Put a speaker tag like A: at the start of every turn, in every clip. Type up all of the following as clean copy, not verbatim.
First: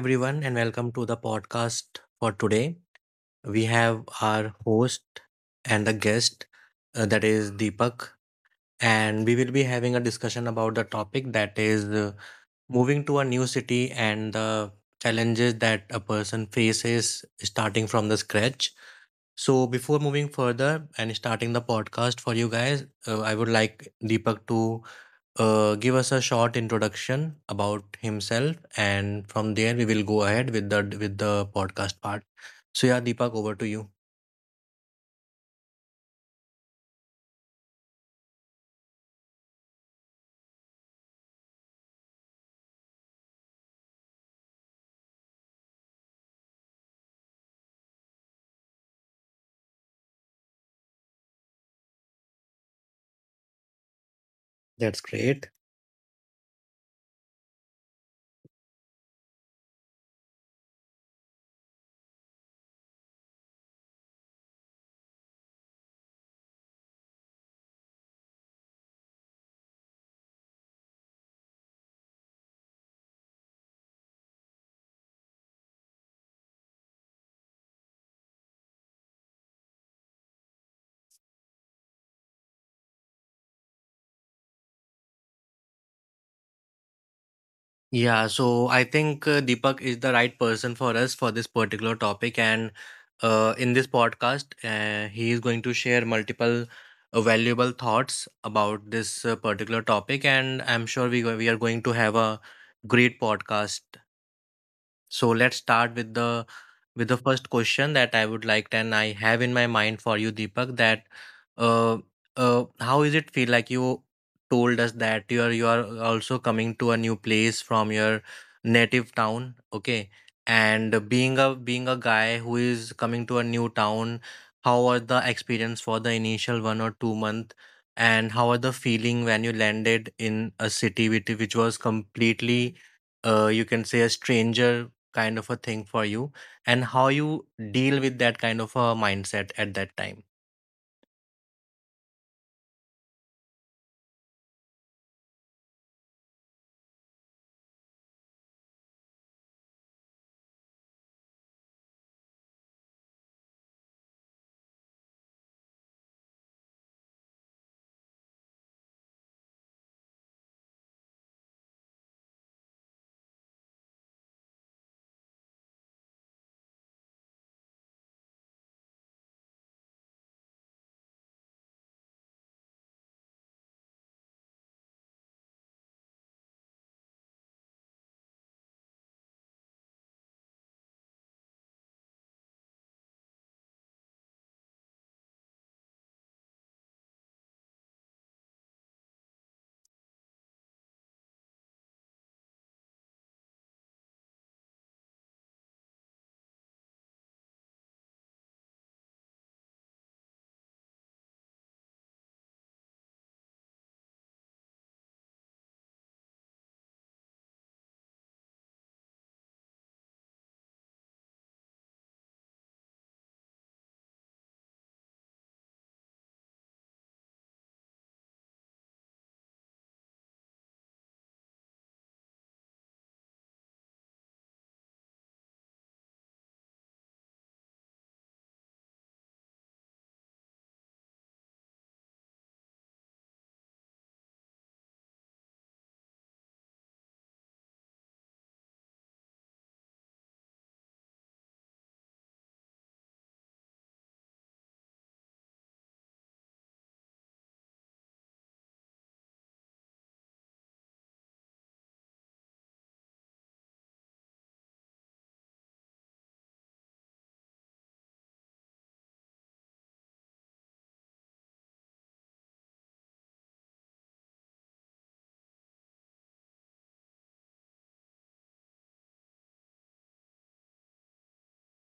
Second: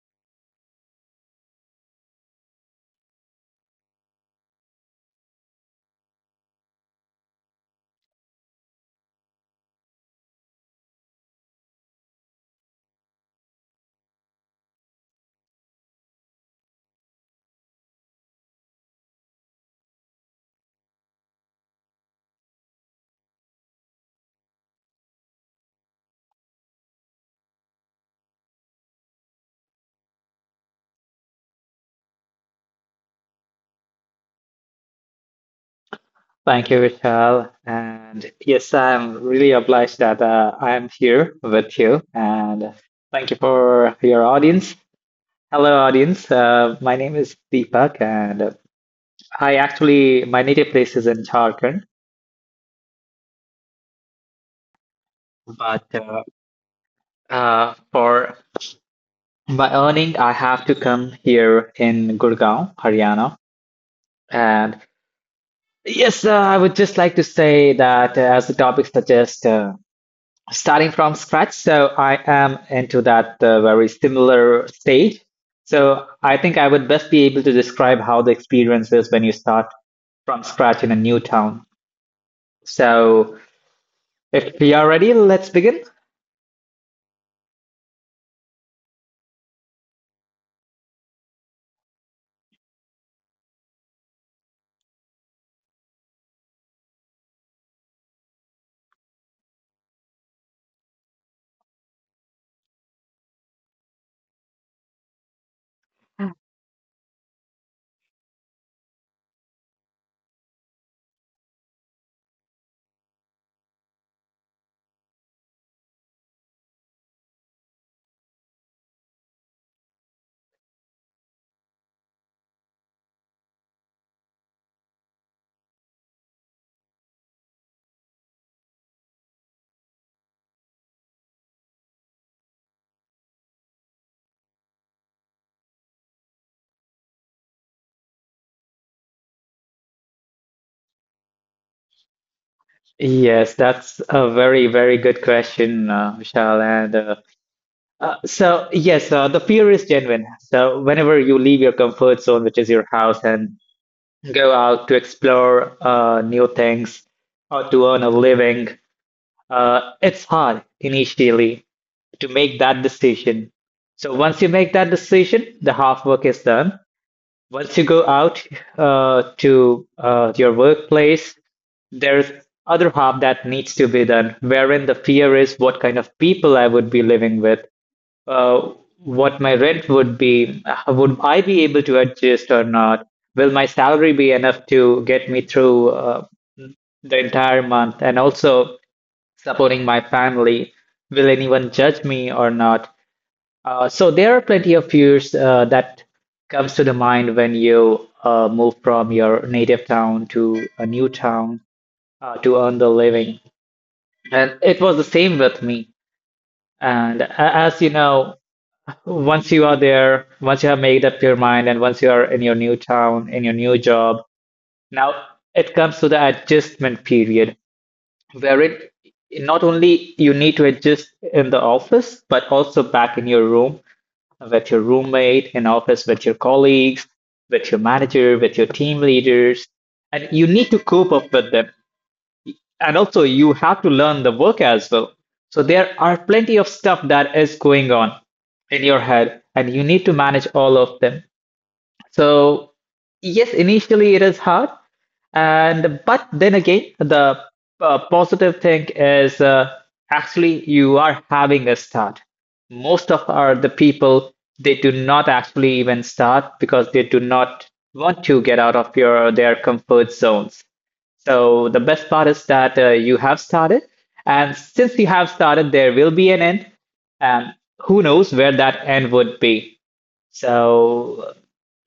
A: everyone, and welcome to the podcast for today. We have our host and the guest, that is Deepak, and we will be having a discussion about the topic that is moving to a new city and the challenges that a person faces starting from the scratch. So, before moving further and starting the podcast for you guys, I would like Deepak to give us a short introduction about himself, and from there we will go ahead with the podcast part. So, yeah, Deepak, over to you.
B: Thank you, Vishal. And yes, I'm really obliged that I am here with you. And thank you for your audience. Hello, audience. My name is Deepak, and I actually, my native place is in Jharkhand.
A: That's great.
B: But for my earning, I have to come here in Gurgaon, Haryana. And yes, I would just like to say that as the topic suggests, starting from scratch. So I am into that very similar stage. So I think I would best be able to describe how the experience is when you start from scratch in a new town. So if we are ready, let's begin.
A: Yeah, so I think Deepak is the right person for us for this particular topic. And in this podcast, he is going to share multiple valuable thoughts about this particular topic. And I'm sure we are going to have a great podcast. So let's start with the first question that I would like and I have in my mind for you, Deepak, that uh, how is it feel like you told us that you are also coming to a new place from your native town, okay? And being a being a guy who is coming to a new town, how are the experience for the initial 1 or 2 month, and how are the feeling when you landed in a city which was completely you can say a stranger kind of a thing for you, and how you deal with that kind of a mindset at that time.
B: Yes, that's a very, very good question, Vishal. Yes, the fear is genuine. So, whenever you leave your comfort zone, which is your house, and go out to explore new things or to earn a living, it's hard initially to make that decision. So once you make that decision, the half work is done. Once you go out to your workplace, there's other half that needs to be done, wherein the fear is what kind of people I would be living with, uh, what my rent would be, would I be able to adjust or not? Will my salary be enough to get me through the entire month? And also, supporting my family. Will anyone judge me or not? So there are plenty of fears that comes to the mind when you move from your native town to a new town to earn the living. And it was the same with me. And as you know, once you are there, once you have made up your mind, and once you are in your new town, in your new job, now it comes to the adjustment period, wherein not only you need to adjust in the office, but also back in your room with your roommate, in office with your colleagues, with your manager, with your team leaders, and you need to cope up with them. And also, you have to learn the work as well. So there are plenty of stuff that is going on in your head, and you need to manage all of them. So yes, initially it is hard, and but then again, the positive thing is actually you are having a start. Most of our the people they do not actually even start because they do not want to get out of your their comfort zones. So the best part is that you have started, and since you have started, there will be an end, and who knows where that end would be. So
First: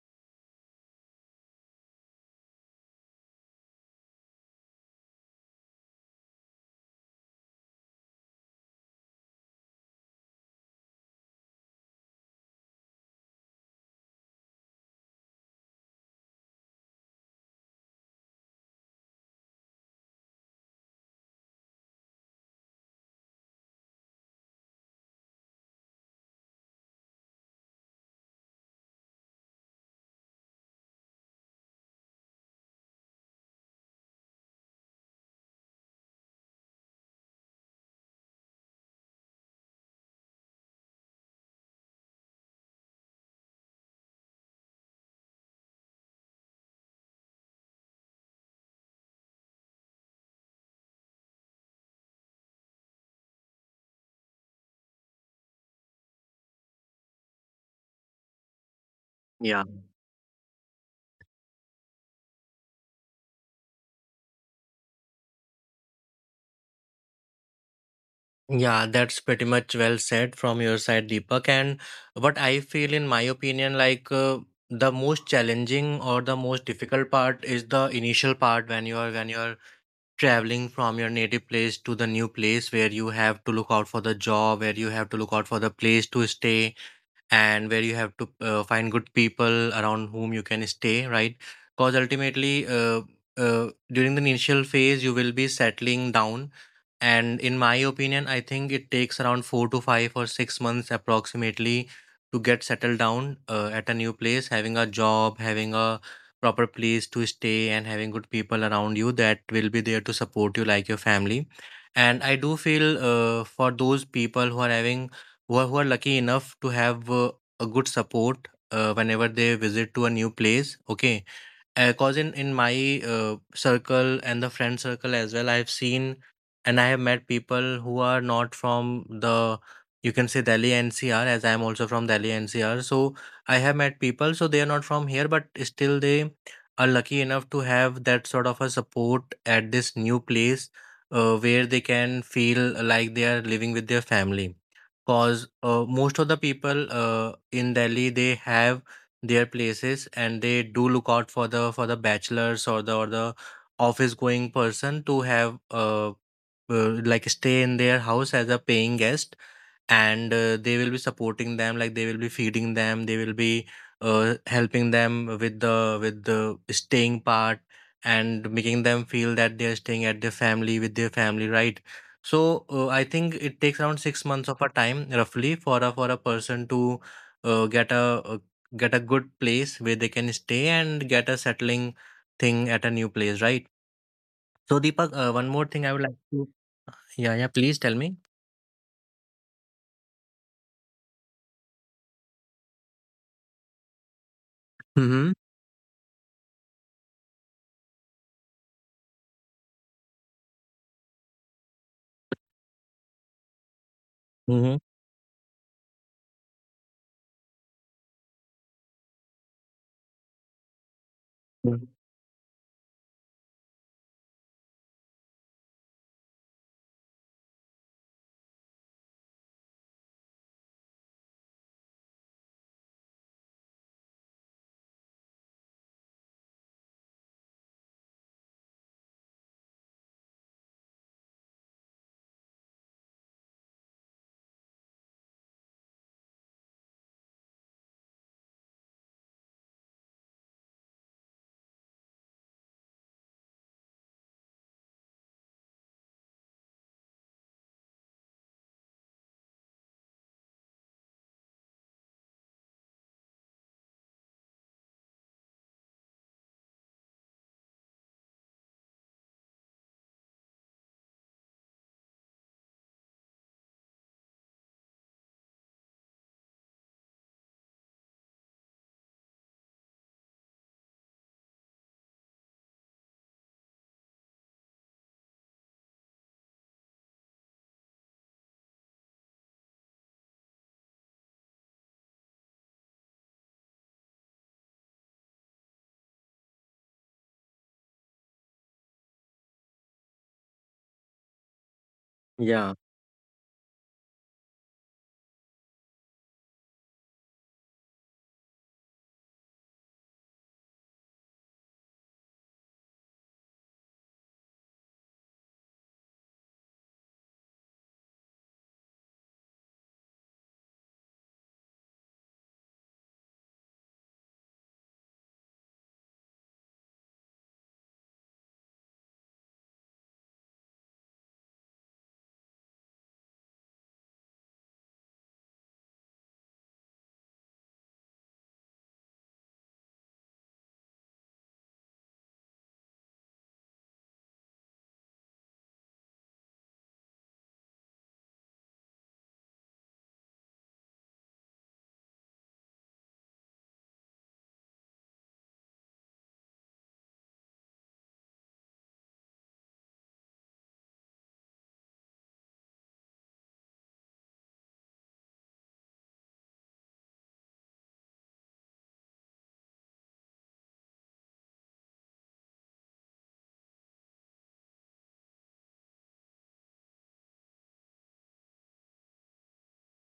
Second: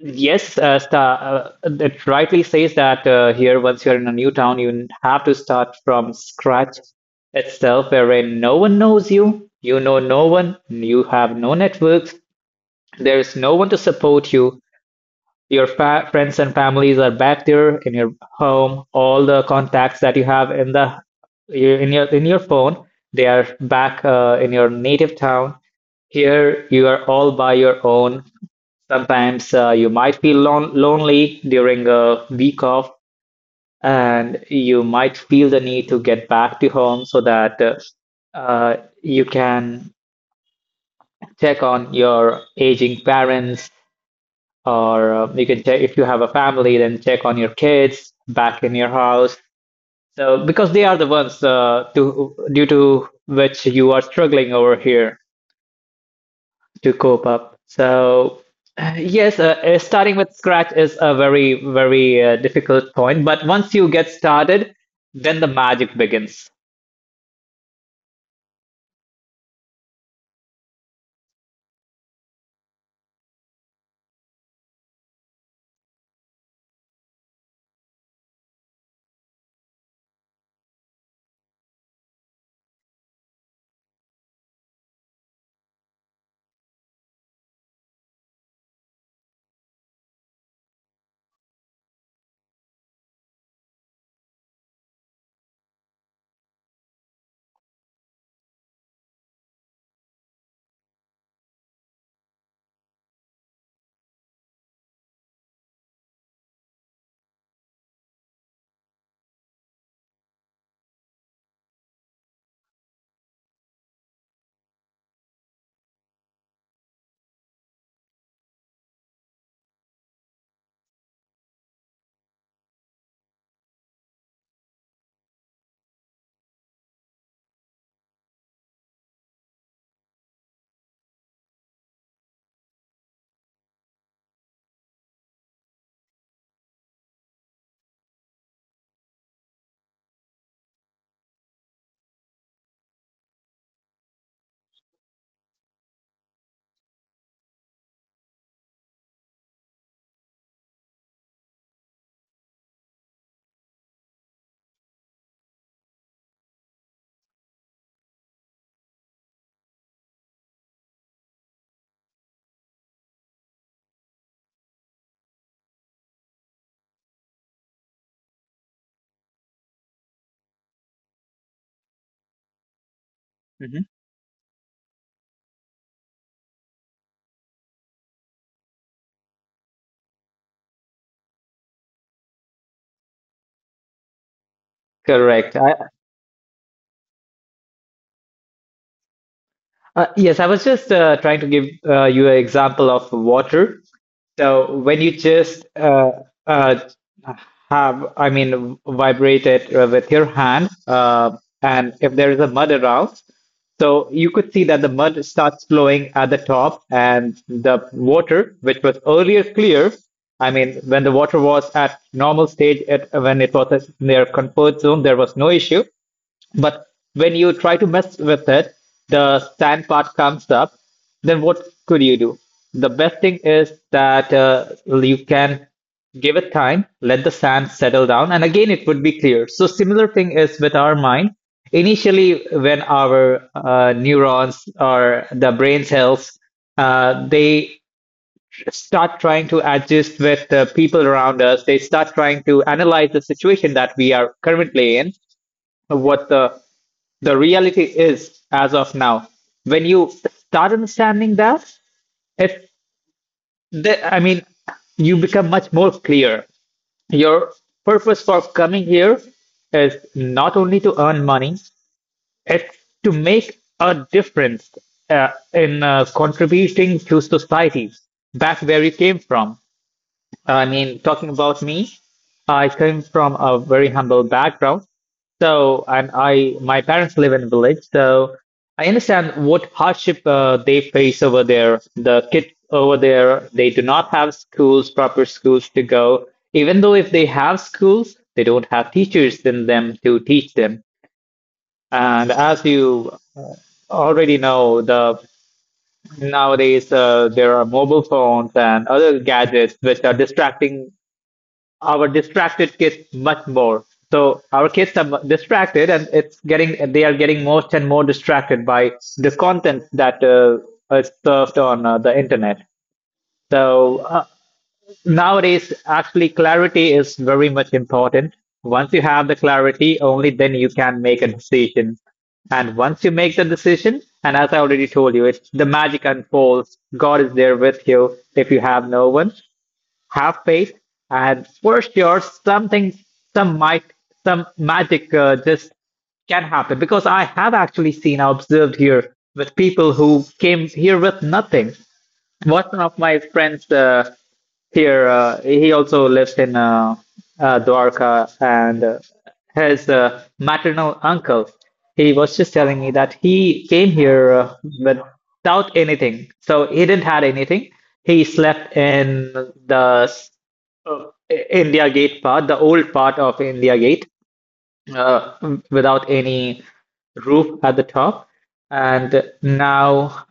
B: yes, it rightly says that here, once you're in a new town, you have to start from scratch itself, wherein no one knows you, you know no one, you have no networks, there is no one to support you. Your fa friends and families are back there in your home. All the contacts that you have in the your phone, they are back in your native town. Here, you are all by your own. Sometimes you might feel lonely during a week off, and you might feel the need to get back to home so that uh, you can check on your aging parents, or you can check if you have a family, then check on your kids back in your house. So, because they are the ones to due to which you are struggling over here to cope up. So, yes,
A: Yeah.
B: starting with scratch is a very, very difficult point, but once you get started, then the magic begins.
A: Yeah, that's pretty much well said from your side, Deepak. And what I feel, in my opinion, like the most challenging or the most difficult part is the initial part when you are traveling from your native place to the new place where you have to look out for the job, where you have to look out for the place to stay, and where you have to find good people around whom you can stay, right? Because ultimately, during the initial phase, you will be settling down, and in my opinion, I think it takes around 4 to 5 or 6 months approximately to get settled down at a new place, having a job, having a proper place to stay, and having good people around you that will be there to support you, like your family. And I do feel for those people who are having who are lucky enough to have a good support whenever they visit to a new place. Okay, because in my circle and the friend circle as well, I've seen and I have met people who are not from the you can say Delhi NCR, as I'm also from Delhi NCR. So I have met people, so they are not from here, but still they are lucky enough to have that sort of a support at this new place, where they can feel like they are living with their family. Cause most of the people in Delhi, they have their places, and they do look out for the bachelors or the office going person to have like stay in their house as a paying guest. And they will be supporting them, like they will be feeding them, they will be helping them with the staying part, and making them feel that they are staying at their family, with their family, right? So I think it takes around
B: Mhm.
A: 6 months of a time roughly for a person to uh, get a uh, get a good place where they can stay and get a settling thing at a new place, right? So Deepak, one more thing
B: Correct.
A: I would like to, yeah, yeah, please tell me.
B: Yes, I was just trying to give you an example of water. So when
A: Mm-hmm.
B: you just uh, vibrate it with your hand, and if there is a mud around, so you
A: Mm-hmm.
B: could see that the mud starts flowing at the top, and the water, which was earlier clear, I mean, when the water was at normal stage, when it was at their comfort zone, there was no issue. But when you try to mess with it, the sand part comes up. Then what could you do? The best thing is that you can give it time, let the sand settle down, and again it would be clear. So similar thing is with our mind. Initially, when our neurons or the brain cells, they start trying to adjust with the people around us. They start trying to analyze the situation that we are currently in, what the reality is, as of now, when you start understanding that, it, the, I mean, you become much more clear. Your purpose for coming here is not only to earn money, it's to make a difference in contributing to society back where you came from. I mean, talking about me, I came from a very humble background. My parents live in a village, so I understand what hardship they face over there. The kids over there, they do not have schools, proper schools to go. Even though if they have schools, they don't have teachers in them to teach them. And as
A: Yeah.
B: you already know, the nowadays there are mobile phones and other gadgets which are distracting our distracted kids much more. So our kids are distracted, and it's getting they are getting more and more distracted by the content that is served on the internet. So uh, Nowadays, actually, clarity is very much important. Once you have the clarity, only then you can make a decision. And once you make the decision, and as I already told you, it's the magic unfolds. God is there with you if you have no one, have faith, and for sure some might, some magic just can happen, because I have actually seen, I observed here with people who came here with nothing. What one of my friends he also lives in Dwarka, and his maternal uncle, he was just telling me that he came here without anything. So he didn't had anything. He slept in the uh, India Gate part, the old part of India Gate, uh, without any roof at the top. And now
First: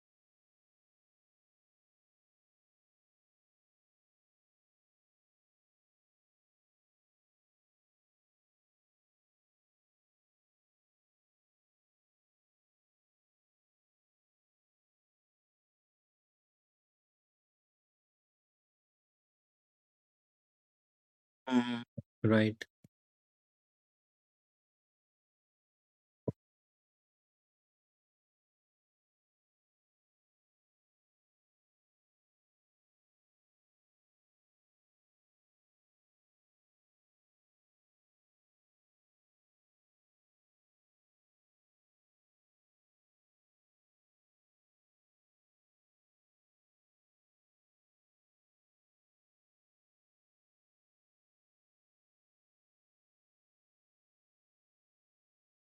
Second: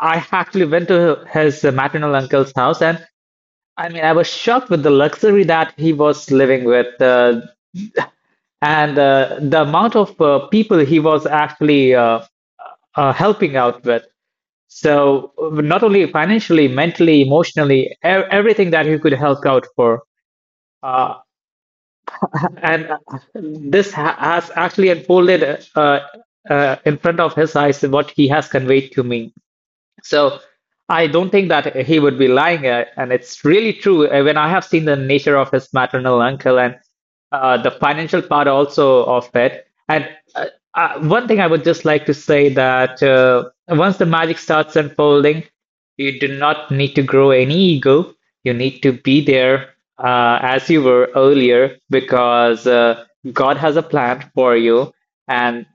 B: I actually went to his maternal uncle's house, and I mean, I was shocked with the luxury that he was living with, and the amount of people he was actually helping out with. So, not only financially, mentally, emotionally, e everything that he could help out for. Uh,
A: Mm. Right.
B: and This ha has actually unfolded uh, in front of his eyes what he has conveyed to me. So I don't think that he would be lying, and it's really true. When I have seen the nature of his maternal uncle and the financial part also of it, and uh, one thing I would just like to say that once the magic starts unfolding, you do not need to grow any ego. You need to be there as you were earlier, because God has a plan for you, and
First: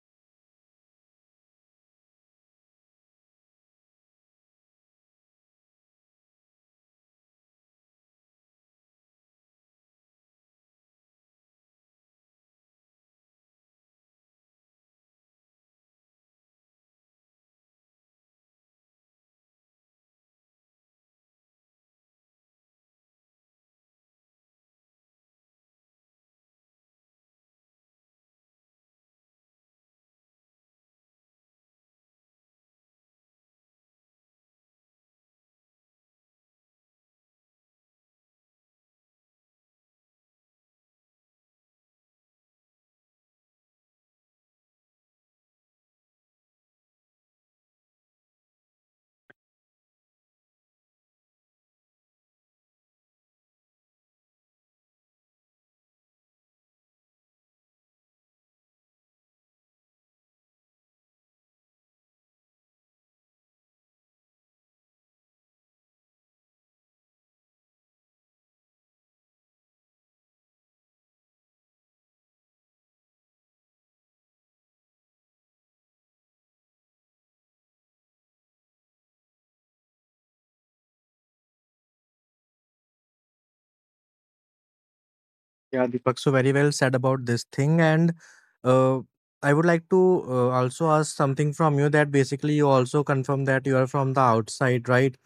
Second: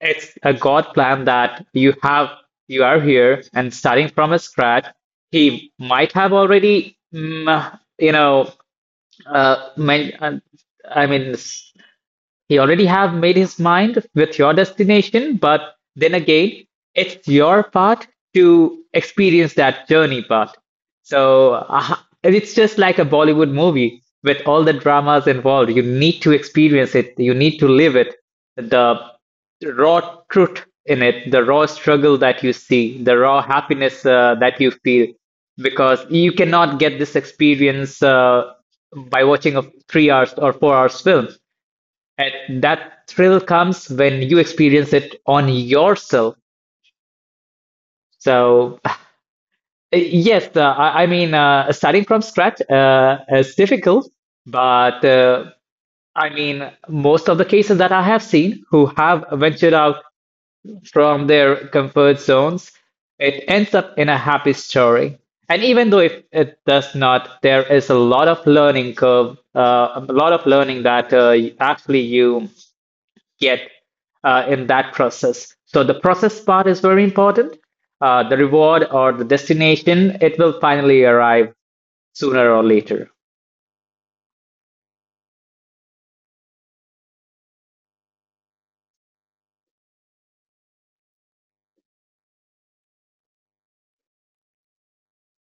B: it's a God plan that you are here and starting from a scratch. He might have already, you know, uh, men, uh, I mean, he already have made his mind with your destination, but then again, it's your part to experience that journey part. So uh, it's just like a Bollywood movie with all the dramas involved. You need to experience it. You need to live it. The raw truth in it, the raw struggle that you see, the raw happiness that you feel, because you cannot get this experience by watching a 3 hours or 4 hours film. And that thrill comes when you experience it on yourself. So, yes, starting from scratch is difficult, but most of the cases that I have seen who have ventured out from their comfort zones, it ends up in a happy story. And even though if it does not, there is a lot of learning curve, a lot of learning that actually you get in that process. So the process part is very important. The reward or the destination, it will finally arrive sooner or later.
A: Yeah, Deepak, so very well said about this thing. And uh, I would like to also ask something from you, that basically you also confirm that you are from the outside, right?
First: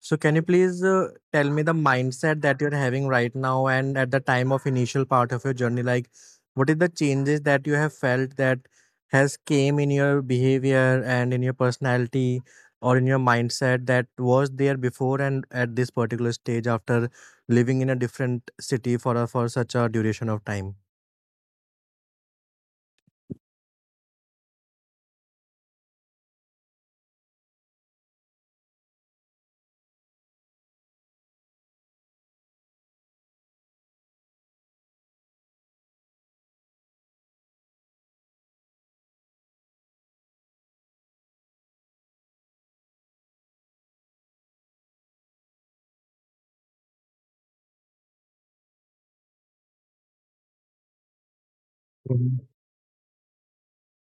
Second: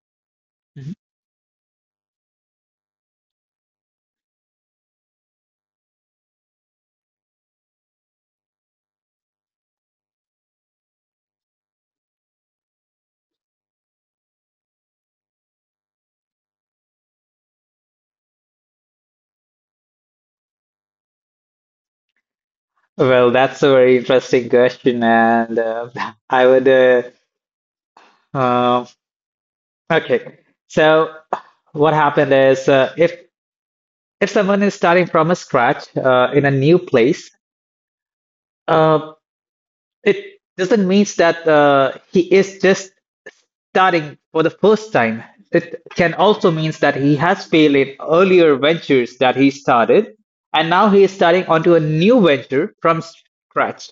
A: So can you please
B: Mhm.
A: tell me the mindset that you're having right now and at the time of initial part of your journey, like what is the changes that you have felt that has came in your behavior and in your personality or in your mindset that was there before and at this particular stage after living in a different city for for such a duration of time.
B: Well, that's a very interesting question, and I would. Um okay, so what happened is if someone is starting from a scratch in a new place, uh, it doesn't mean that he is just starting for the first time. It can also mean that he has failed in earlier ventures that he started, and now he is starting onto a new
A: Mhm.
B: venture from scratch.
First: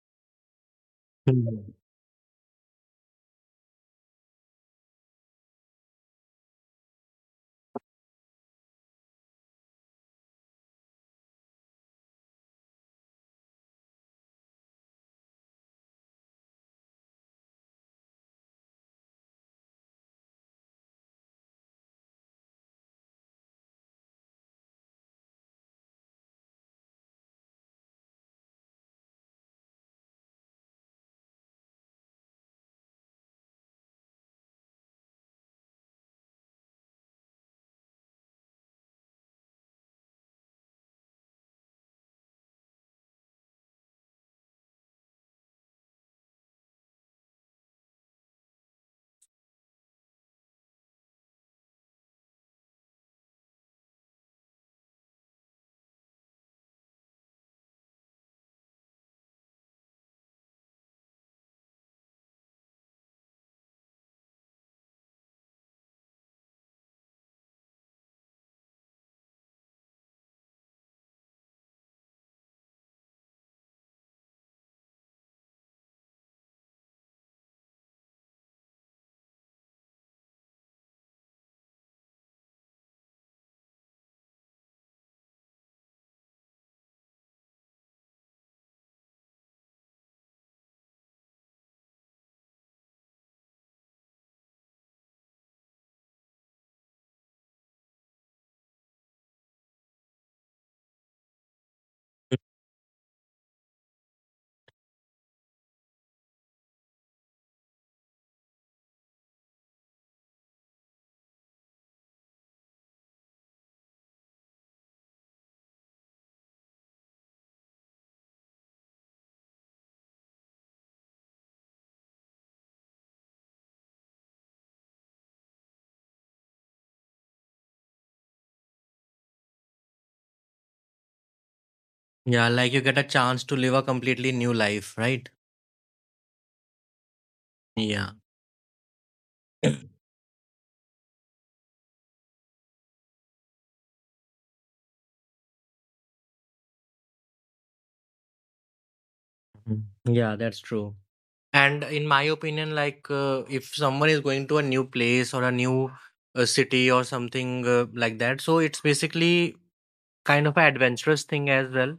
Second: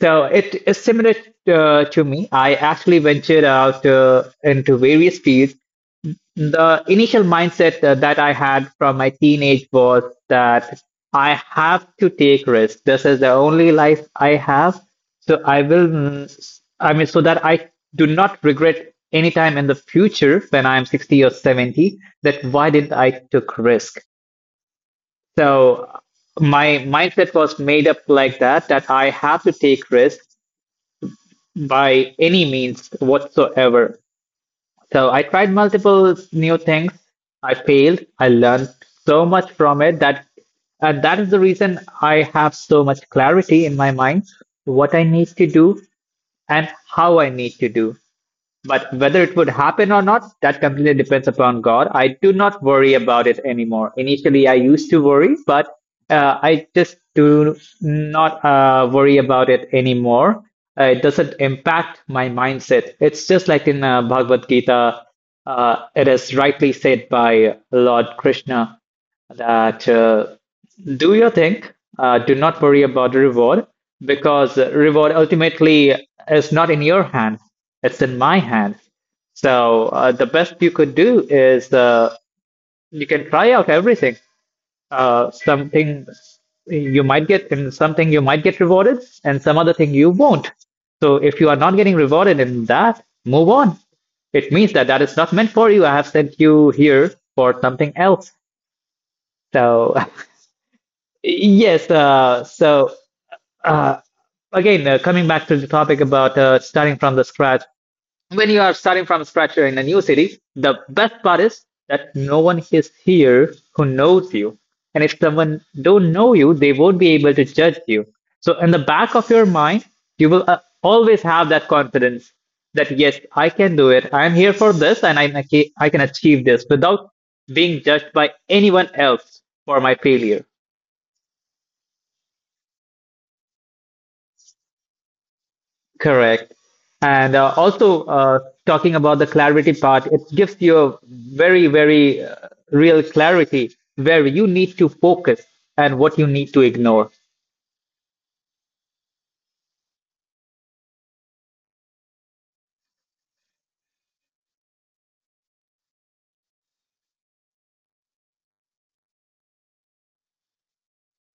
B: So it is similar
A: Mhm.
B: to me. I actually ventured out into various fields. The initial mindset that I had from my teenage was that I have to take risks. This is the only life I have, so I mean, so that I do not regret any time in the future when I'm 60 or 70, that why didn't I took risk? So my mindset was made up like that, that I have to take risks by any means whatsoever. So I tried multiple new things. I failed. I learned so much from it that, and that is the reason I have so much clarity in my mind what I need to do and how I need to do. But whether it would happen or not, that completely depends upon God. I do not worry about it anymore. Initially, I used to worry, but I just do not worry about it anymore. It doesn't impact my mindset. It's just like in Bhagavad Gita, it is rightly said by Lord Krishna that do your thing. Do not worry about the reward because the reward ultimately is not in your hands. It's in my hands. So the best you could do is you can try out everything. Something you might get, and something you might get rewarded, and some other thing you won't. So if you are not getting rewarded in that, move on. It means that that is not meant for you. I have sent you here for something else. So yes, so uh, again, coming back to the topic about starting from the scratch, when you are starting from scratch in a new city, the best part is that no one is here who knows you. And if someone don't know you, they won't be able to judge you. So in the back of your mind, you will always have that confidence that yes, I can do it. I'm here for this, and I can achieve this without being judged by anyone else for my failure.
A: Yeah, like you get a chance to live a completely new life, right?
B: Correct. And
A: Yeah.
B: also, talking about the clarity part, it gives you a very, very real clarity where you need to focus and what you need to ignore.
A: Mhm. Yeah, that's true. And in my opinion, like if someone is going to a new place or a new city or something like that, so it's basically kind of an adventurous thing as well.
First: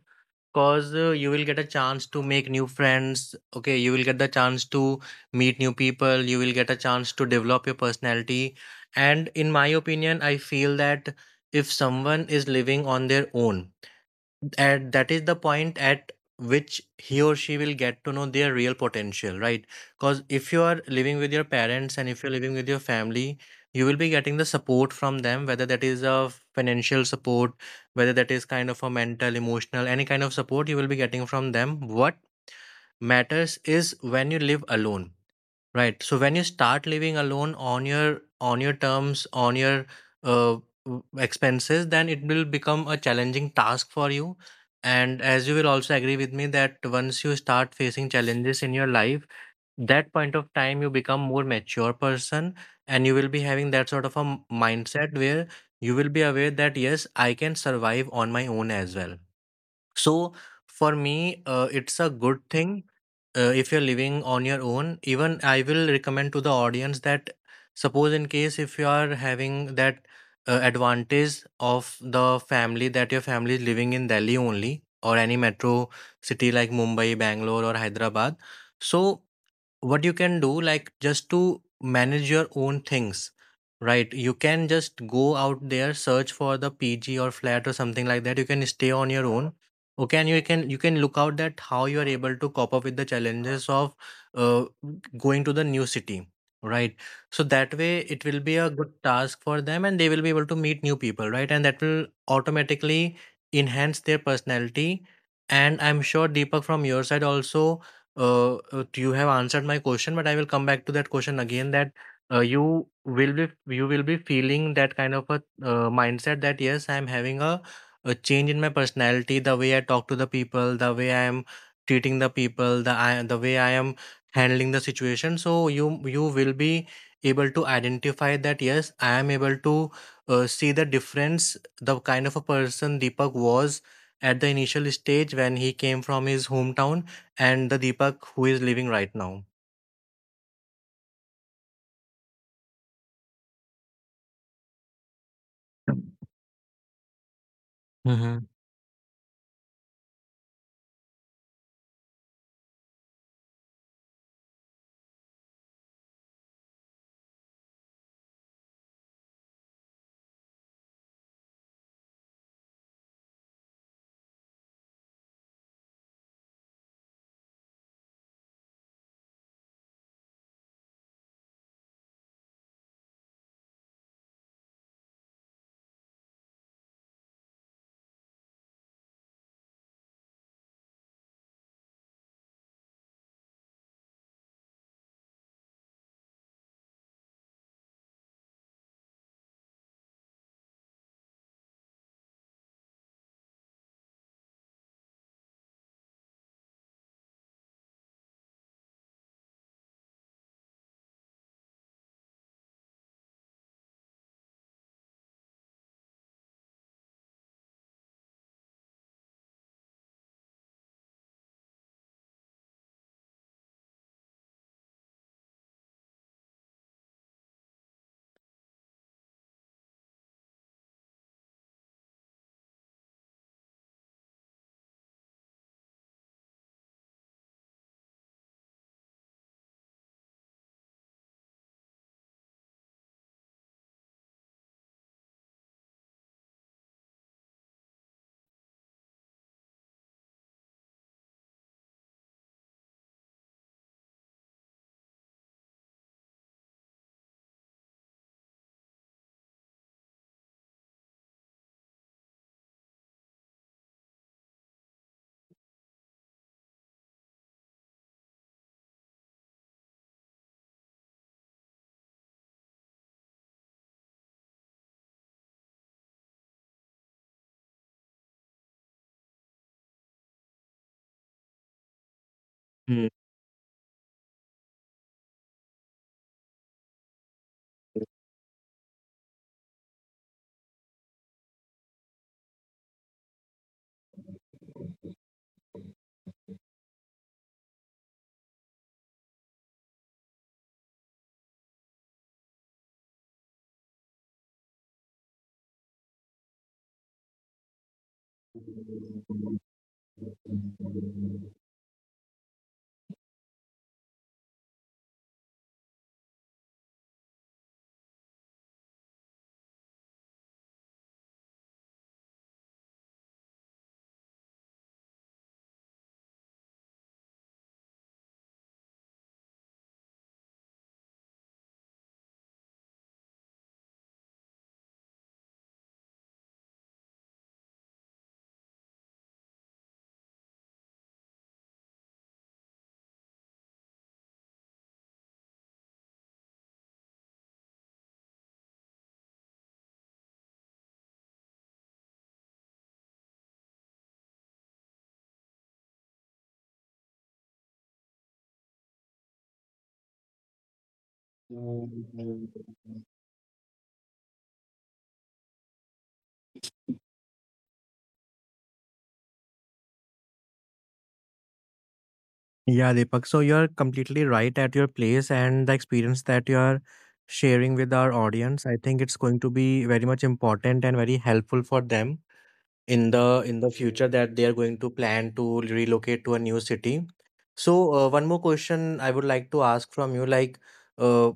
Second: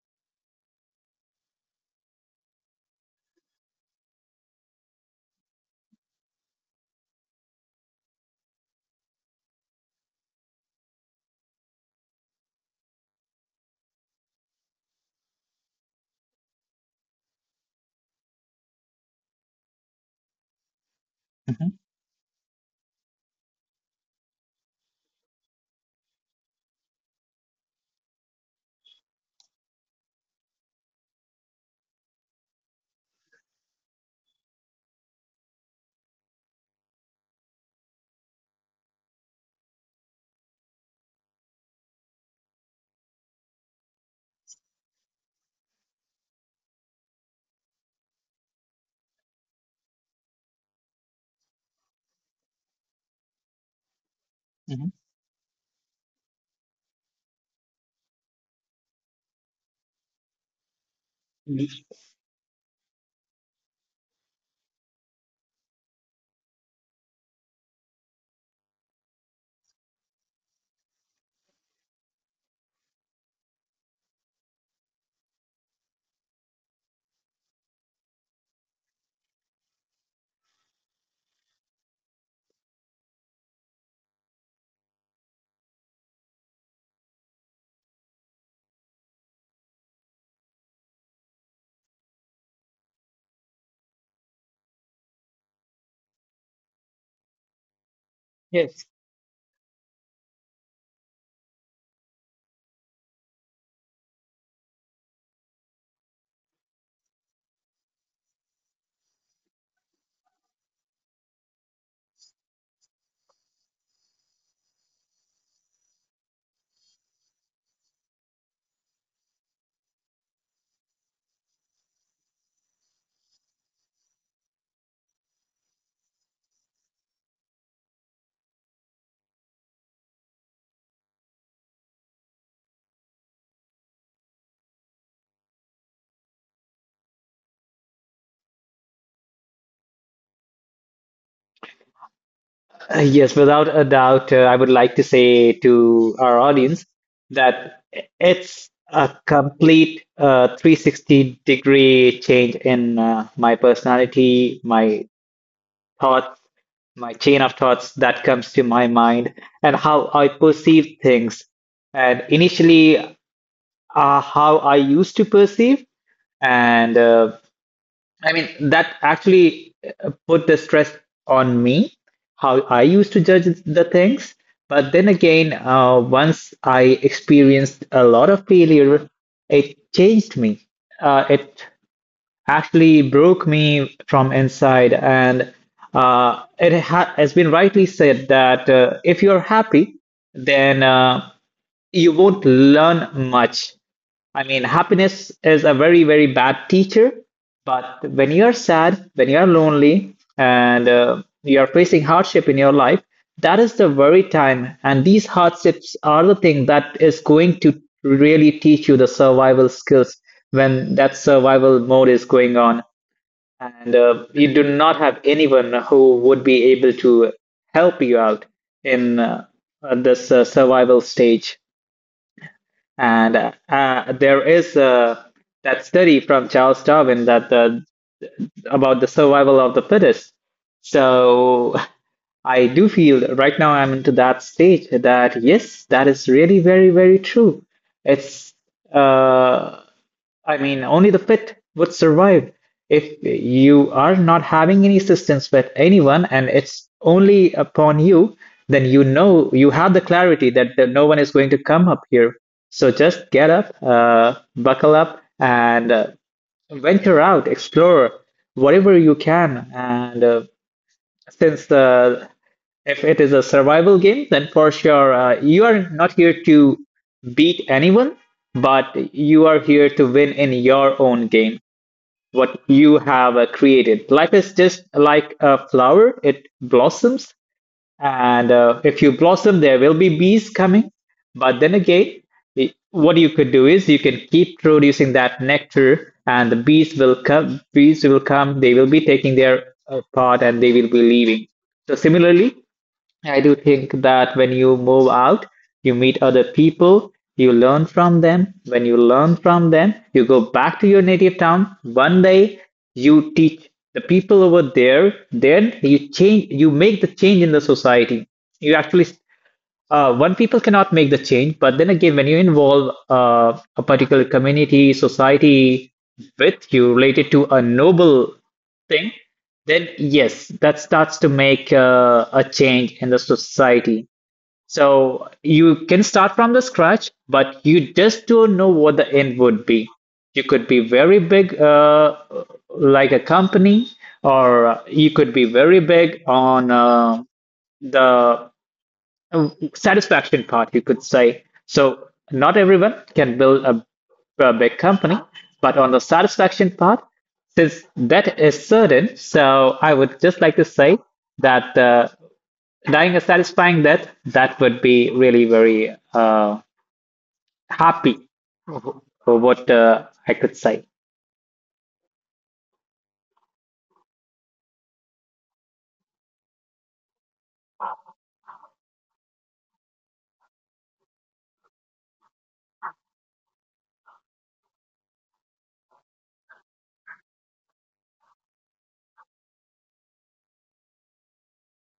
A: Cause you will get a chance to make new friends. Okay, you will get the chance to meet new people. You will get a chance to develop your personality. And in my opinion, I feel that if someone is living on their own, and that is the point at which he or she will get to know their real potential, right? Because if you are living with your
B: Mhm,
A: parents, and if you're living with your family, you will be getting the support from them, whether that is a financial support, whether that is kind of a mental, emotional, any kind of support, you will be getting from them. What matters is when you live alone. Right. So when you start living alone on your terms, on your uh, expenses, then it will become a challenging task for you. And as you will also agree with me, that once you start facing challenges in your life, that point of time you become more mature person, and you will be having that sort of a
B: mhm.
A: mindset where you will be aware that yes, I can survive on my own as well. So for me, it's a good thing, if you're living on your own, even I will recommend to the audience that suppose, in case if you are having that advantage of the family that your family is living in Delhi only or any metro city like Mumbai, Bangalore, or Hyderabad, so what you can do, like just to manage your own things, right, you can just go out there, search for the PG or flat or something like that. You can stay on your own, okay, and you can, you can look out that how you are able to cope up with the challenges of uh, going to the new city, right? So that way, it will be a good task
B: Yes.
A: for them, and they will be able to meet new people, right? And that will automatically enhance their personality. And I'm sure, Deepak, from your side also, you have answered my question, but I will come back to that question again, that you will be feeling that kind of a mindset that yes, I am having a change in my personality, the way I talk to the people, the way I am treating the people, the way I am handling the situation. So you will be able to identify that yes, I am able to see the difference, the kind of a person Deepak was at the initial stage when he came from his hometown, and the Deepak who is living right now.
B: Yes, without a doubt, I would like to say to our audience
A: Mm-hmm.
B: that it's a complete 360-degree change in my personality, my thoughts, my chain of thoughts that comes to my mind, and how I perceive things. And initially, how I used to perceive. And I mean, that actually put the stress on me, how I used to judge the things. But then again, once I experienced a lot of failure, it changed me. It actually broke me from inside. And it ha has been rightly said that if you're happy, then you won't learn much. I mean, happiness is a very, very bad teacher, but when you're sad, when you're lonely, and you're facing hardship in your life, that is the very time. And these hardships are the thing that is going to really teach you the survival skills when that survival mode is going on, and you do not have anyone who would be able to help you out in this survival stage. And there is that study from Charles Darwin that about the survival of the fittest. So I do feel right now I'm into that stage that yes, that is really very, very true. It's uh, I mean, only the fit would survive. If you are not having any assistance with anyone and it's only upon you, then you know you have the clarity that, no one is going to come up here. So just get up, buckle up, and venture out, explore whatever you can. And since the if it is a survival game, then for sure you are not here to beat anyone, but you are here to win in your own game, what you
A: Hmm.
B: have created. Life is just like a flower, it blossoms, and if you blossom, there will be bees coming. But then again, what you could do is you can keep producing that nectar, and the bees will come. Bees will come. They will be taking their part, and they will be leaving. So similarly, I do think that when you move out, you meet other people, you learn from them. When you learn from them, you go back to your native town. One day, you teach the people over there. Then you change, you make the change in the society. You actually one people cannot make the change, but then again, when you involve a particular community, society with you related to a noble thing, then yes, that starts to make a change in the society. So you can start from the scratch, but you just don't know what the end would be. You could be very big, like a company, or you could be very big on the a satisfaction part, you could say. So not everyone can build a big company, but on the satisfaction part, since that is certain, so I would just like to say that dying a satisfying death, that would be really very happy for what I could say.
A: Yeah, Deepak. So you're completely right at your place, and the experience that you're sharing with our audience, I think it's going to be very much important and very helpful for them in the in the future, that they are going to plan to relocate to a new city. So one more question I would like to ask from you, like uh,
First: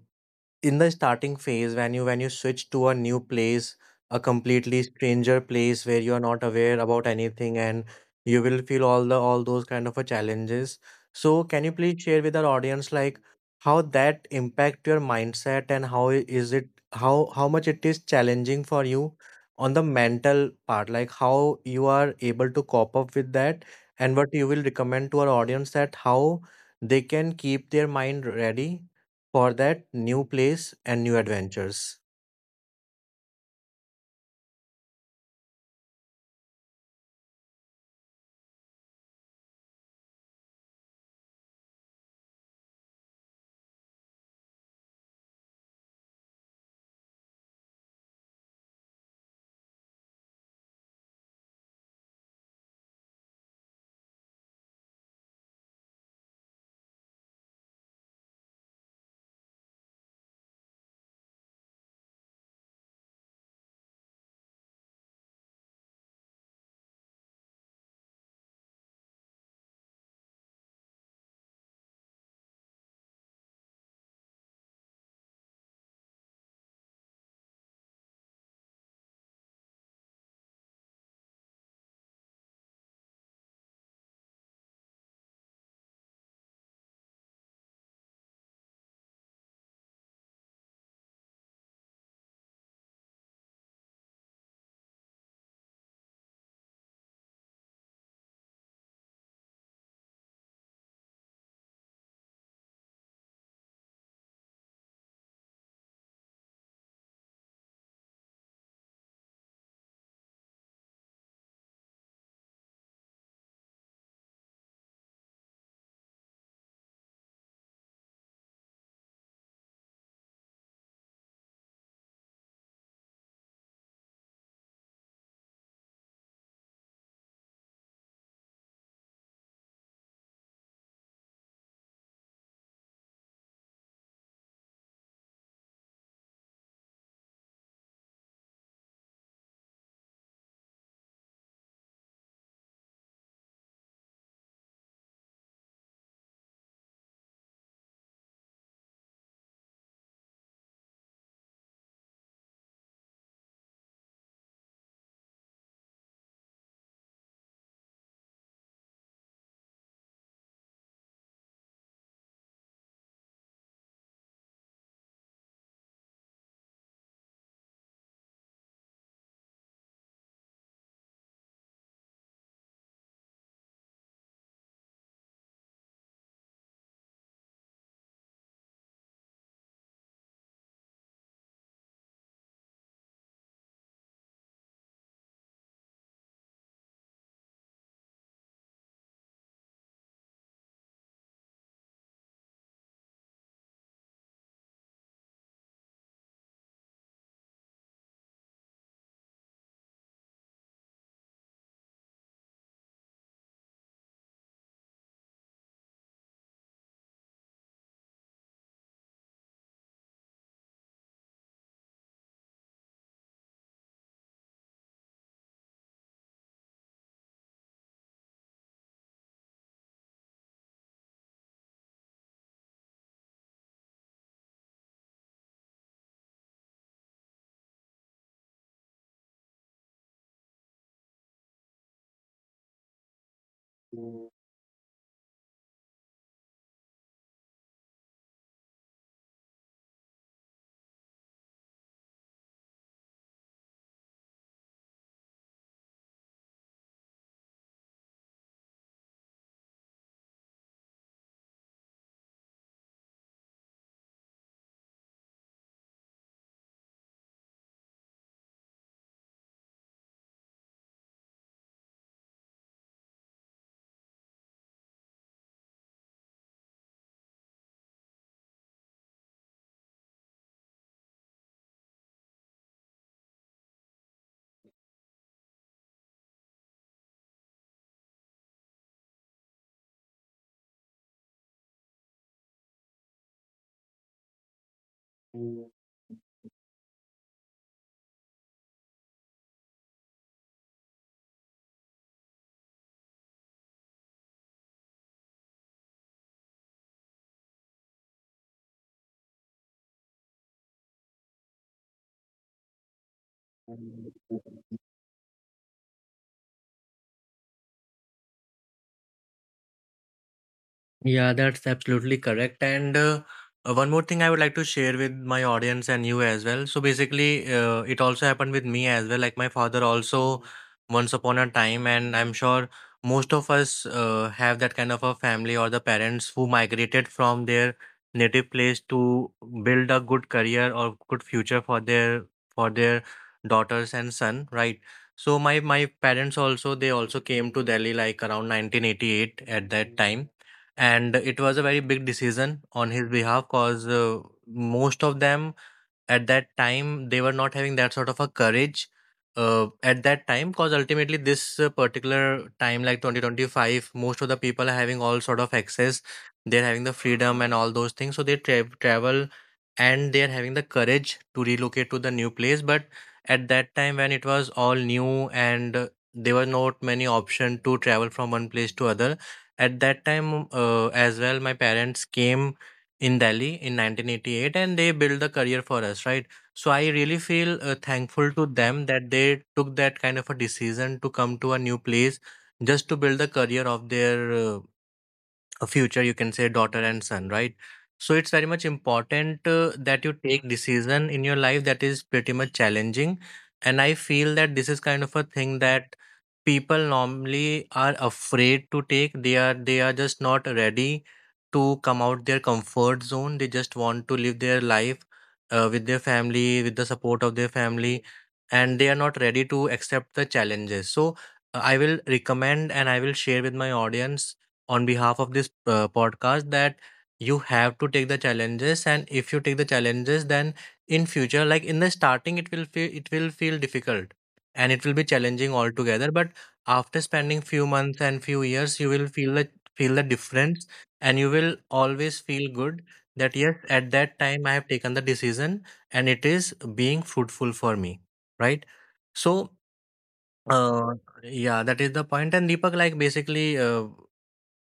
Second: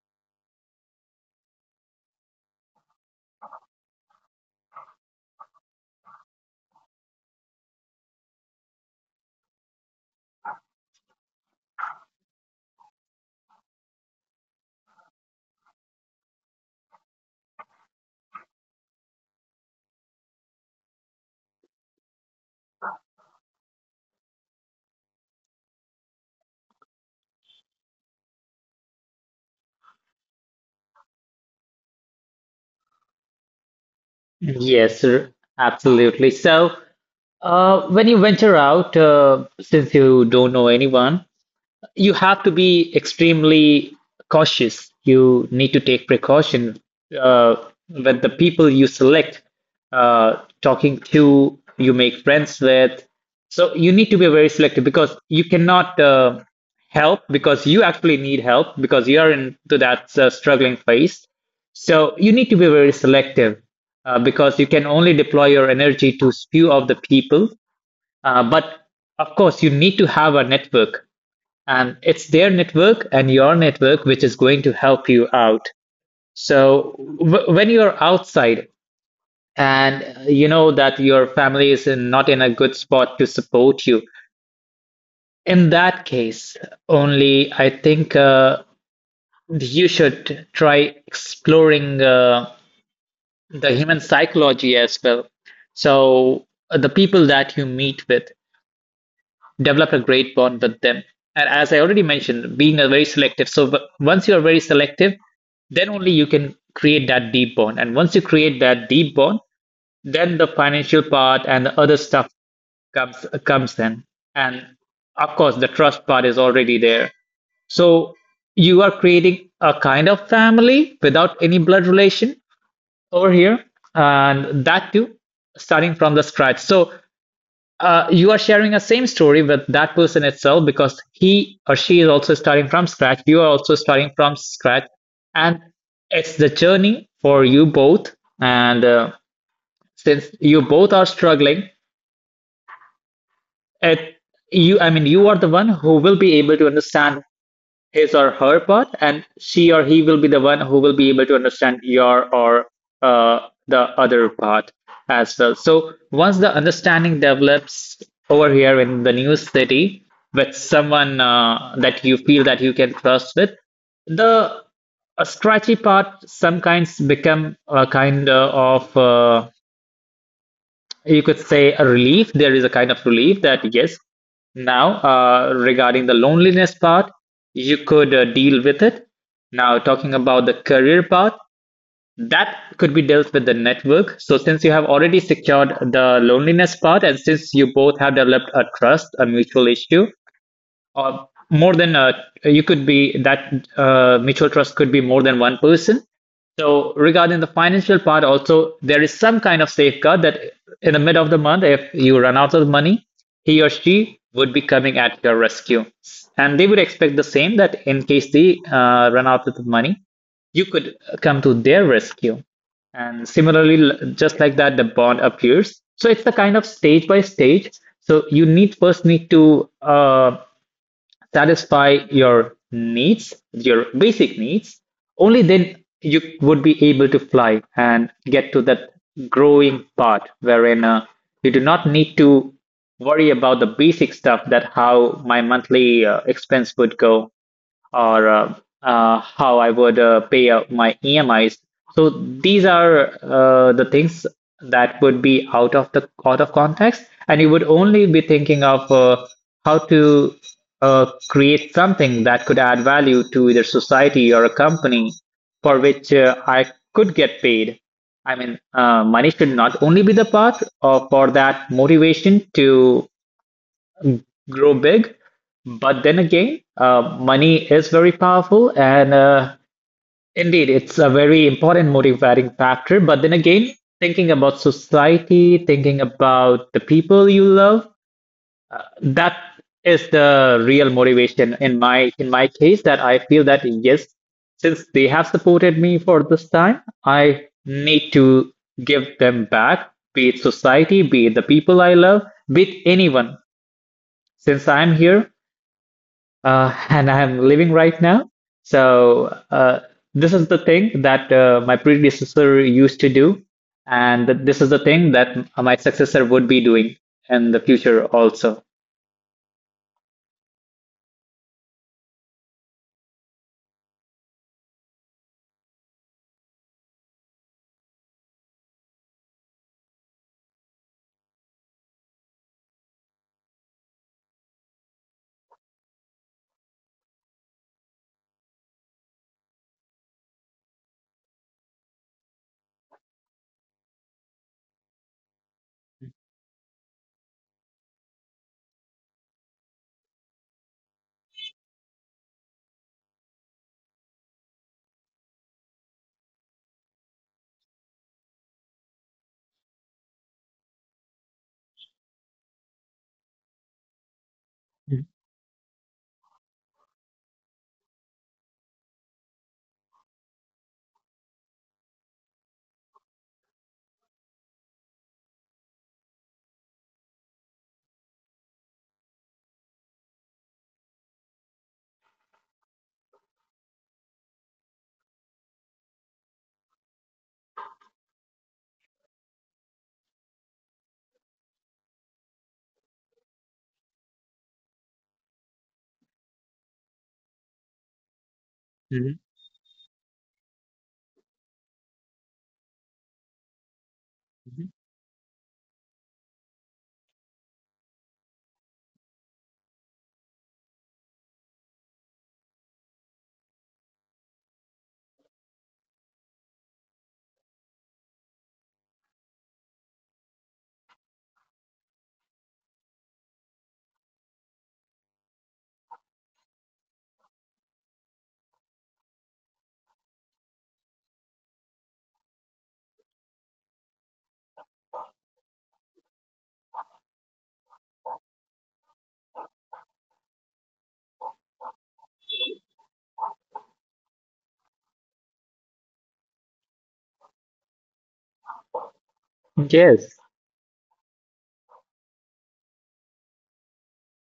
A: in the starting phase when you switch to a new place, a completely stranger place where you are not aware about anything, and you will feel all the all those kind of a challenges. So can you please share with our audience, like how that impact your mindset, and is it how much it is challenging for you on the mental part, like how you are able to cope up with that, and what you will recommend to our audience, that how they can keep their mind ready for that new place and new adventures.
B: Yes, sir, absolutely. So, when you venture out, since you don't know anyone, you have to be extremely cautious. You need to take precaution uh, with the people you select, uh, talking to, you make friends with. So you need to be very selective because you cannot help, because you actually need help because you are into that struggling phase. So you need to be very selective because you can only deploy your energy to few of the people. But of course, you need to have a network, and it's their network and your network which is going to help you out. So when you're outside and you know that your family is in, not in a good spot to support you, in that case only I think you should try exploring the human psychology as well. So the people that you meet with, developed a great bond with them. And as I already mentioned, being a very selective. So but once you are very selective, then only you can create that deep bond. And once you create that deep bond, then the financial part and the other stuff comes in. And of course, the trust part is already there. So you are creating a kind of family without any blood relation over here, and that too starting from the scratch. So you are sharing a same story with that person itself because he or she is also starting from scratch. You are also starting from scratch, and it's the journey for you both. And since you both are struggling, it you I mean you are the one who will be able to understand his or her part, and she or he will be the one who will be able to understand your or the other part as well. So once the understanding develops over here in the new city with someone that you feel that you can trust with, the a scratchy part some kinds become a kind of you could say a relief. There is a kind of relief that yes, now regarding the loneliness part, you could deal with it. Now talking about the career part, that could be dealt with the network. So since you have already secured the loneliness part and since you both have developed a trust, a mutual issue uh, more than you could be that mutual trust could be more than one person. So regarding the financial part, also there is some kind of safeguard that in the mid of the month, if you run out of money, he or she would be coming at your rescue, and they would expect the same that in case they run out of money, you could come to their rescue. And similarly, just like that, the bond appears. So it's the kind of stage by stage. So you need first need to satisfy your needs, your basic needs, only then you would be able to fly and get to that growing part wherein you do not need to worry about the basic stuff that how my monthly expense would go or how I would pay out my EMIs. So these are the things that would be out of the out of context, and you would only be thinking of how to create something that could add value to either society or a company for which I could get paid. I mean, money should not only be the path or for that motivation to grow big. But then again, money is very powerful, and indeed, it's a very important motivating factor. But then again, thinking about society, thinking about the people you love, uh, that is the real motivation in my case. That I feel that yes, since they have supported me for this time, I need to give them back, be it society, be it the people I love, be it anyone. Since I'm here, and I'm living right now. So this is the thing that my predecessor used to do, and this is the thing that my successor would be doing in the future also.
A: Yeah, that's absolutely correct. And one more thing I would like to share with my audience and you as well. So basically, it also happened with me as well. Like my father also once upon a time, and I'm sure most of us have that kind of a family or the parents who migrated from their native place to build a good career or good future for their daughters and son, right? So my parents also, they also came to Delhi like around 1988 at that time, and it was a very big decision on his behalf because, most of them at that time they were not having that sort of a courage at that time, because ultimately this particular time like 2025, most of the people are having all sort
B: Mm.
A: of access, they're having the freedom and all those things, so they travel and they're having the courage to relocate to the new place. But at that time when it was all new and there were not many option to travel from one place to other at that time, as well my parents came in Delhi in 1988 and they built the career for us, right? So I really feel thankful to them that they took that kind of a decision to come to a new place just to build the career of their a future, you can say, daughter and son, right? So it's very much important
B: Mhm.
A: that you take decision in your life that is pretty much challenging. And I feel that this is kind
B: Mhm.
A: of a thing that people normally are afraid to take. They are they are just not ready to come out their comfort zone. They just want to live their life with their family, with the support of their family, and they are not ready to accept the challenges. So I will recommend and I will share with my audience on behalf of this podcast that you have to take the challenges. And if you take the challenges, then in future, like in the starting, it will feel difficult and it will be challenging altogether. But after spending few months and few years, you will feel the difference, and you will always feel good that yes, at that time I have taken the decision and it is being fruitful for me, right? So
B: Yes.
A: uh, yeah, that is the point. And Deepak, like, basically, uh,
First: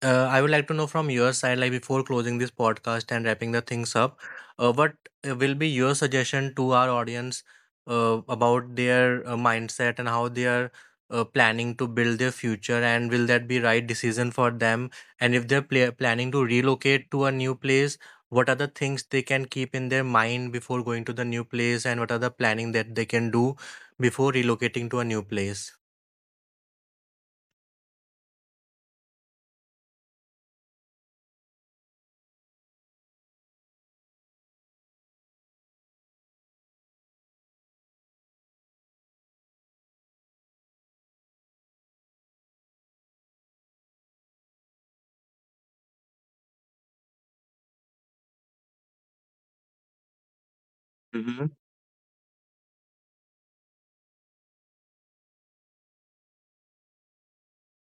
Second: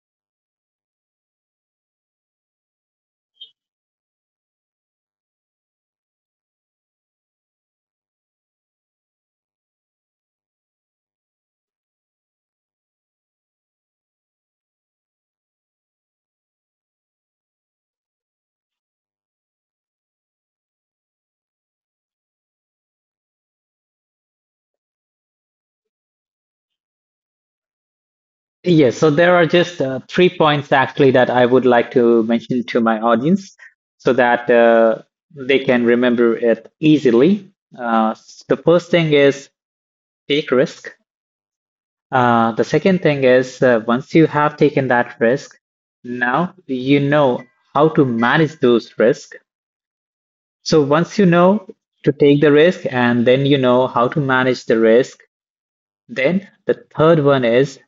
A: uh, I would like to know from your side, like before closing this podcast and wrapping the things up, what will be your suggestion to our audience about their mindset and how they are planning to build their future, and will that be right decision for them? And if they're planning to relocate to a new place, what are the things they can keep in their mind before going to the new place, and what are the planning that they can do before relocating to a new place?
B: Yes, so there are just three points actually that I would like to mention to my audience so that they can remember it easily. The first thing is take risk. The second thing is once you have taken that risk, now you know how to manage those risks. So once you know to take the risk and then you know how to manage the risk, then the third one is:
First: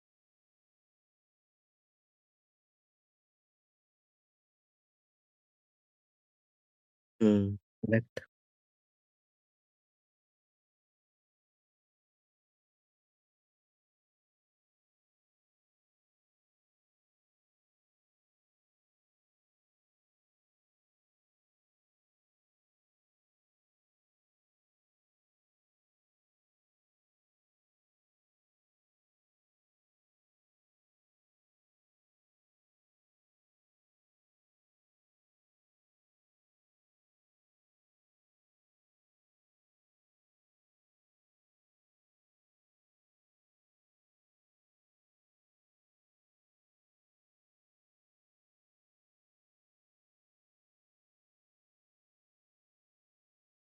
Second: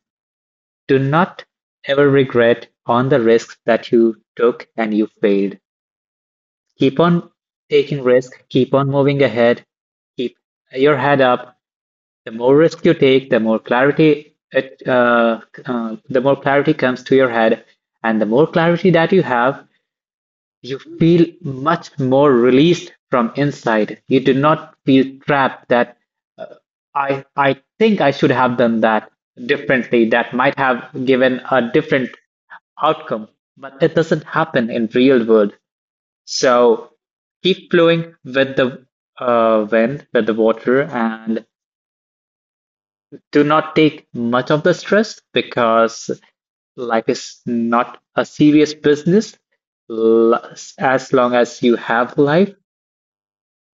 B: do not ever regret on the risks that you took and you failed. Keep on
A: Mm-hmm.
B: taking risk, keep on moving ahead, keep your head up. The more risk you take, the more clarity comes to your head, and the more clarity that you have, you feel much more released from inside. You do not feel trapped that uh, I think I should have done that differently. That might have given a different outcome, but it doesn't happen in real world. So keep flowing with the wind, with the water, and do not take much of the stress because life is not a serious business. As long as you have life,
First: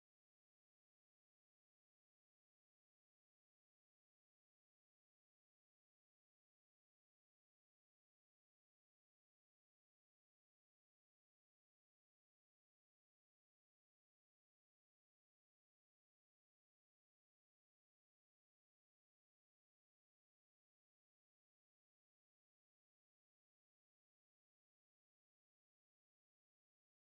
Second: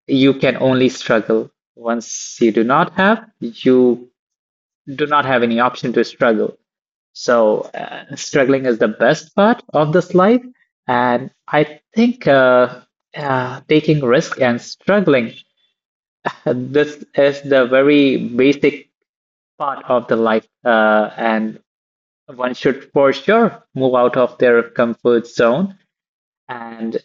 B: you can only struggle. Once you do not have, you do not have any option to struggle. So struggling is the best part of this life, and I think taking risk and struggling, this is the very basic part of the life, and one should for sure move out of their comfort zone and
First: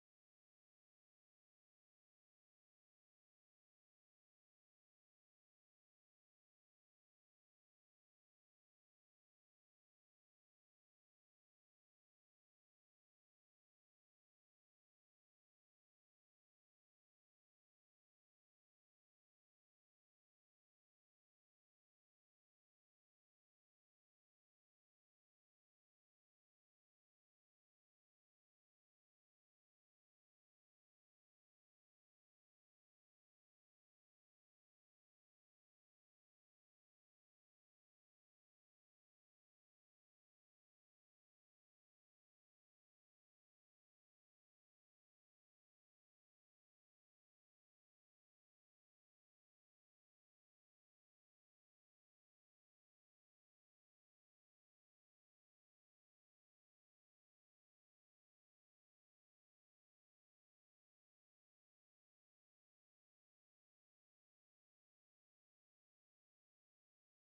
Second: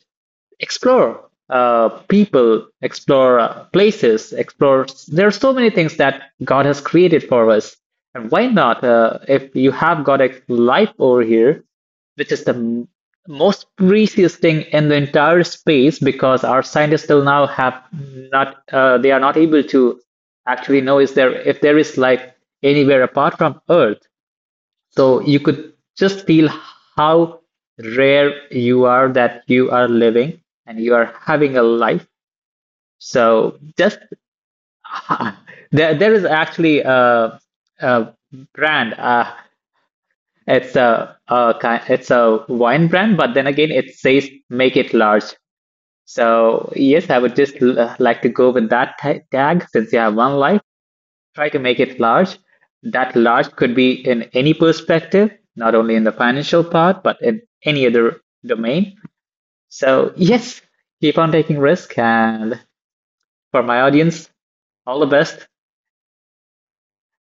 B: explore people, explore places, explore. There are so many things that God has created for us. And why not? If you have got a life over here, which is the most precious thing in the entire space, because our scientists till now have not, they are not able to actually know is there if there is life anywhere apart from Earth. So you could just feel how rare you are that you are living and you are having a life. So just there is actually a brand. It's it's a wine brand, but then again, it says make it large. So yes, I would just like to go with that tag since you have one life. Try to make it large. That large could be in any perspective, not only in the financial part, but in any other domain. So, yes, keep on taking risk. And for my audience, all the best.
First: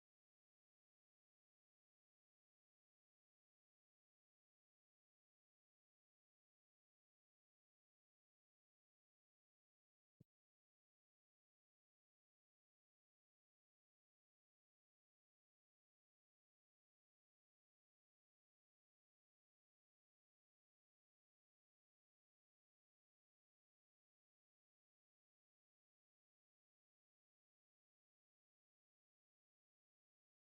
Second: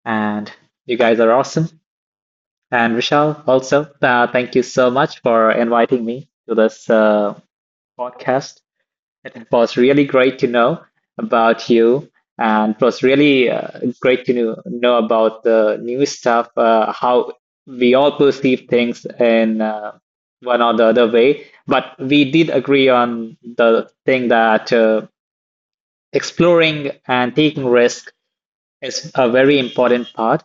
B: And you guys are awesome. And Vishal, also, thank you so much for inviting me to this podcast. It was really great to know about you, and it was really great to know about the new stuff, how we all perceive things in one or the other way. But we did agree on the thing that exploring and taking risk is a very important part.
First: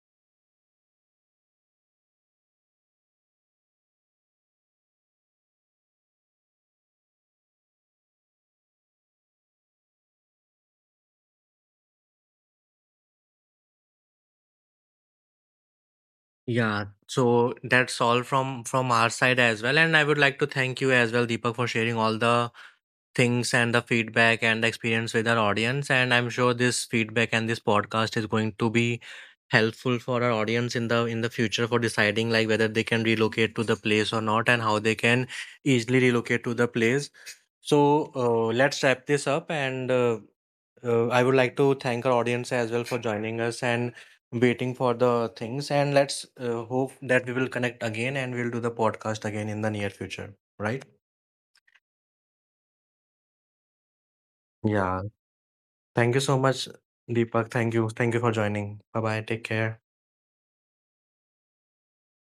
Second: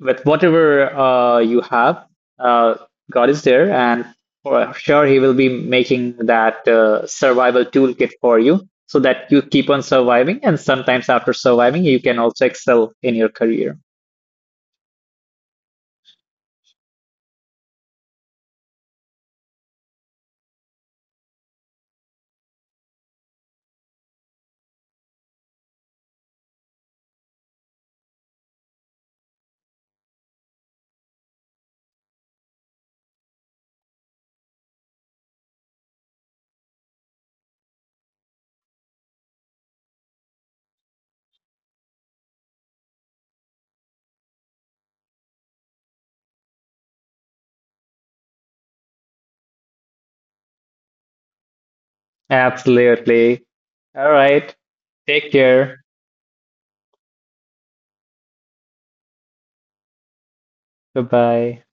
B: With whatever you have, uh, God is there, and for sure He will be making that survival toolkit for you so that you keep on surviving. And sometimes after surviving, you can also excel in your career.
A: Yeah, so that's all from our side as well. And I would like to thank you as well, Deepak, for sharing all the things and the feedback and the experience with our audience. And I'm sure this feedback and this podcast is going to be helpful for our audience in the future for deciding like whether they can relocate to the place or not and how they can easily relocate to the place. So let's wrap this up, and I would like to thank our audience as well for joining us and waiting for the things. And let's hope that we will connect again and we'll do the podcast again in the near future, right?
B: Absolutely. All
A: Yeah.
B: right. Take
A: Thank you
B: care.
A: so much, Deepak. Thank you. Thank you for joining. Bye bye. Take care.
B: Bye bye.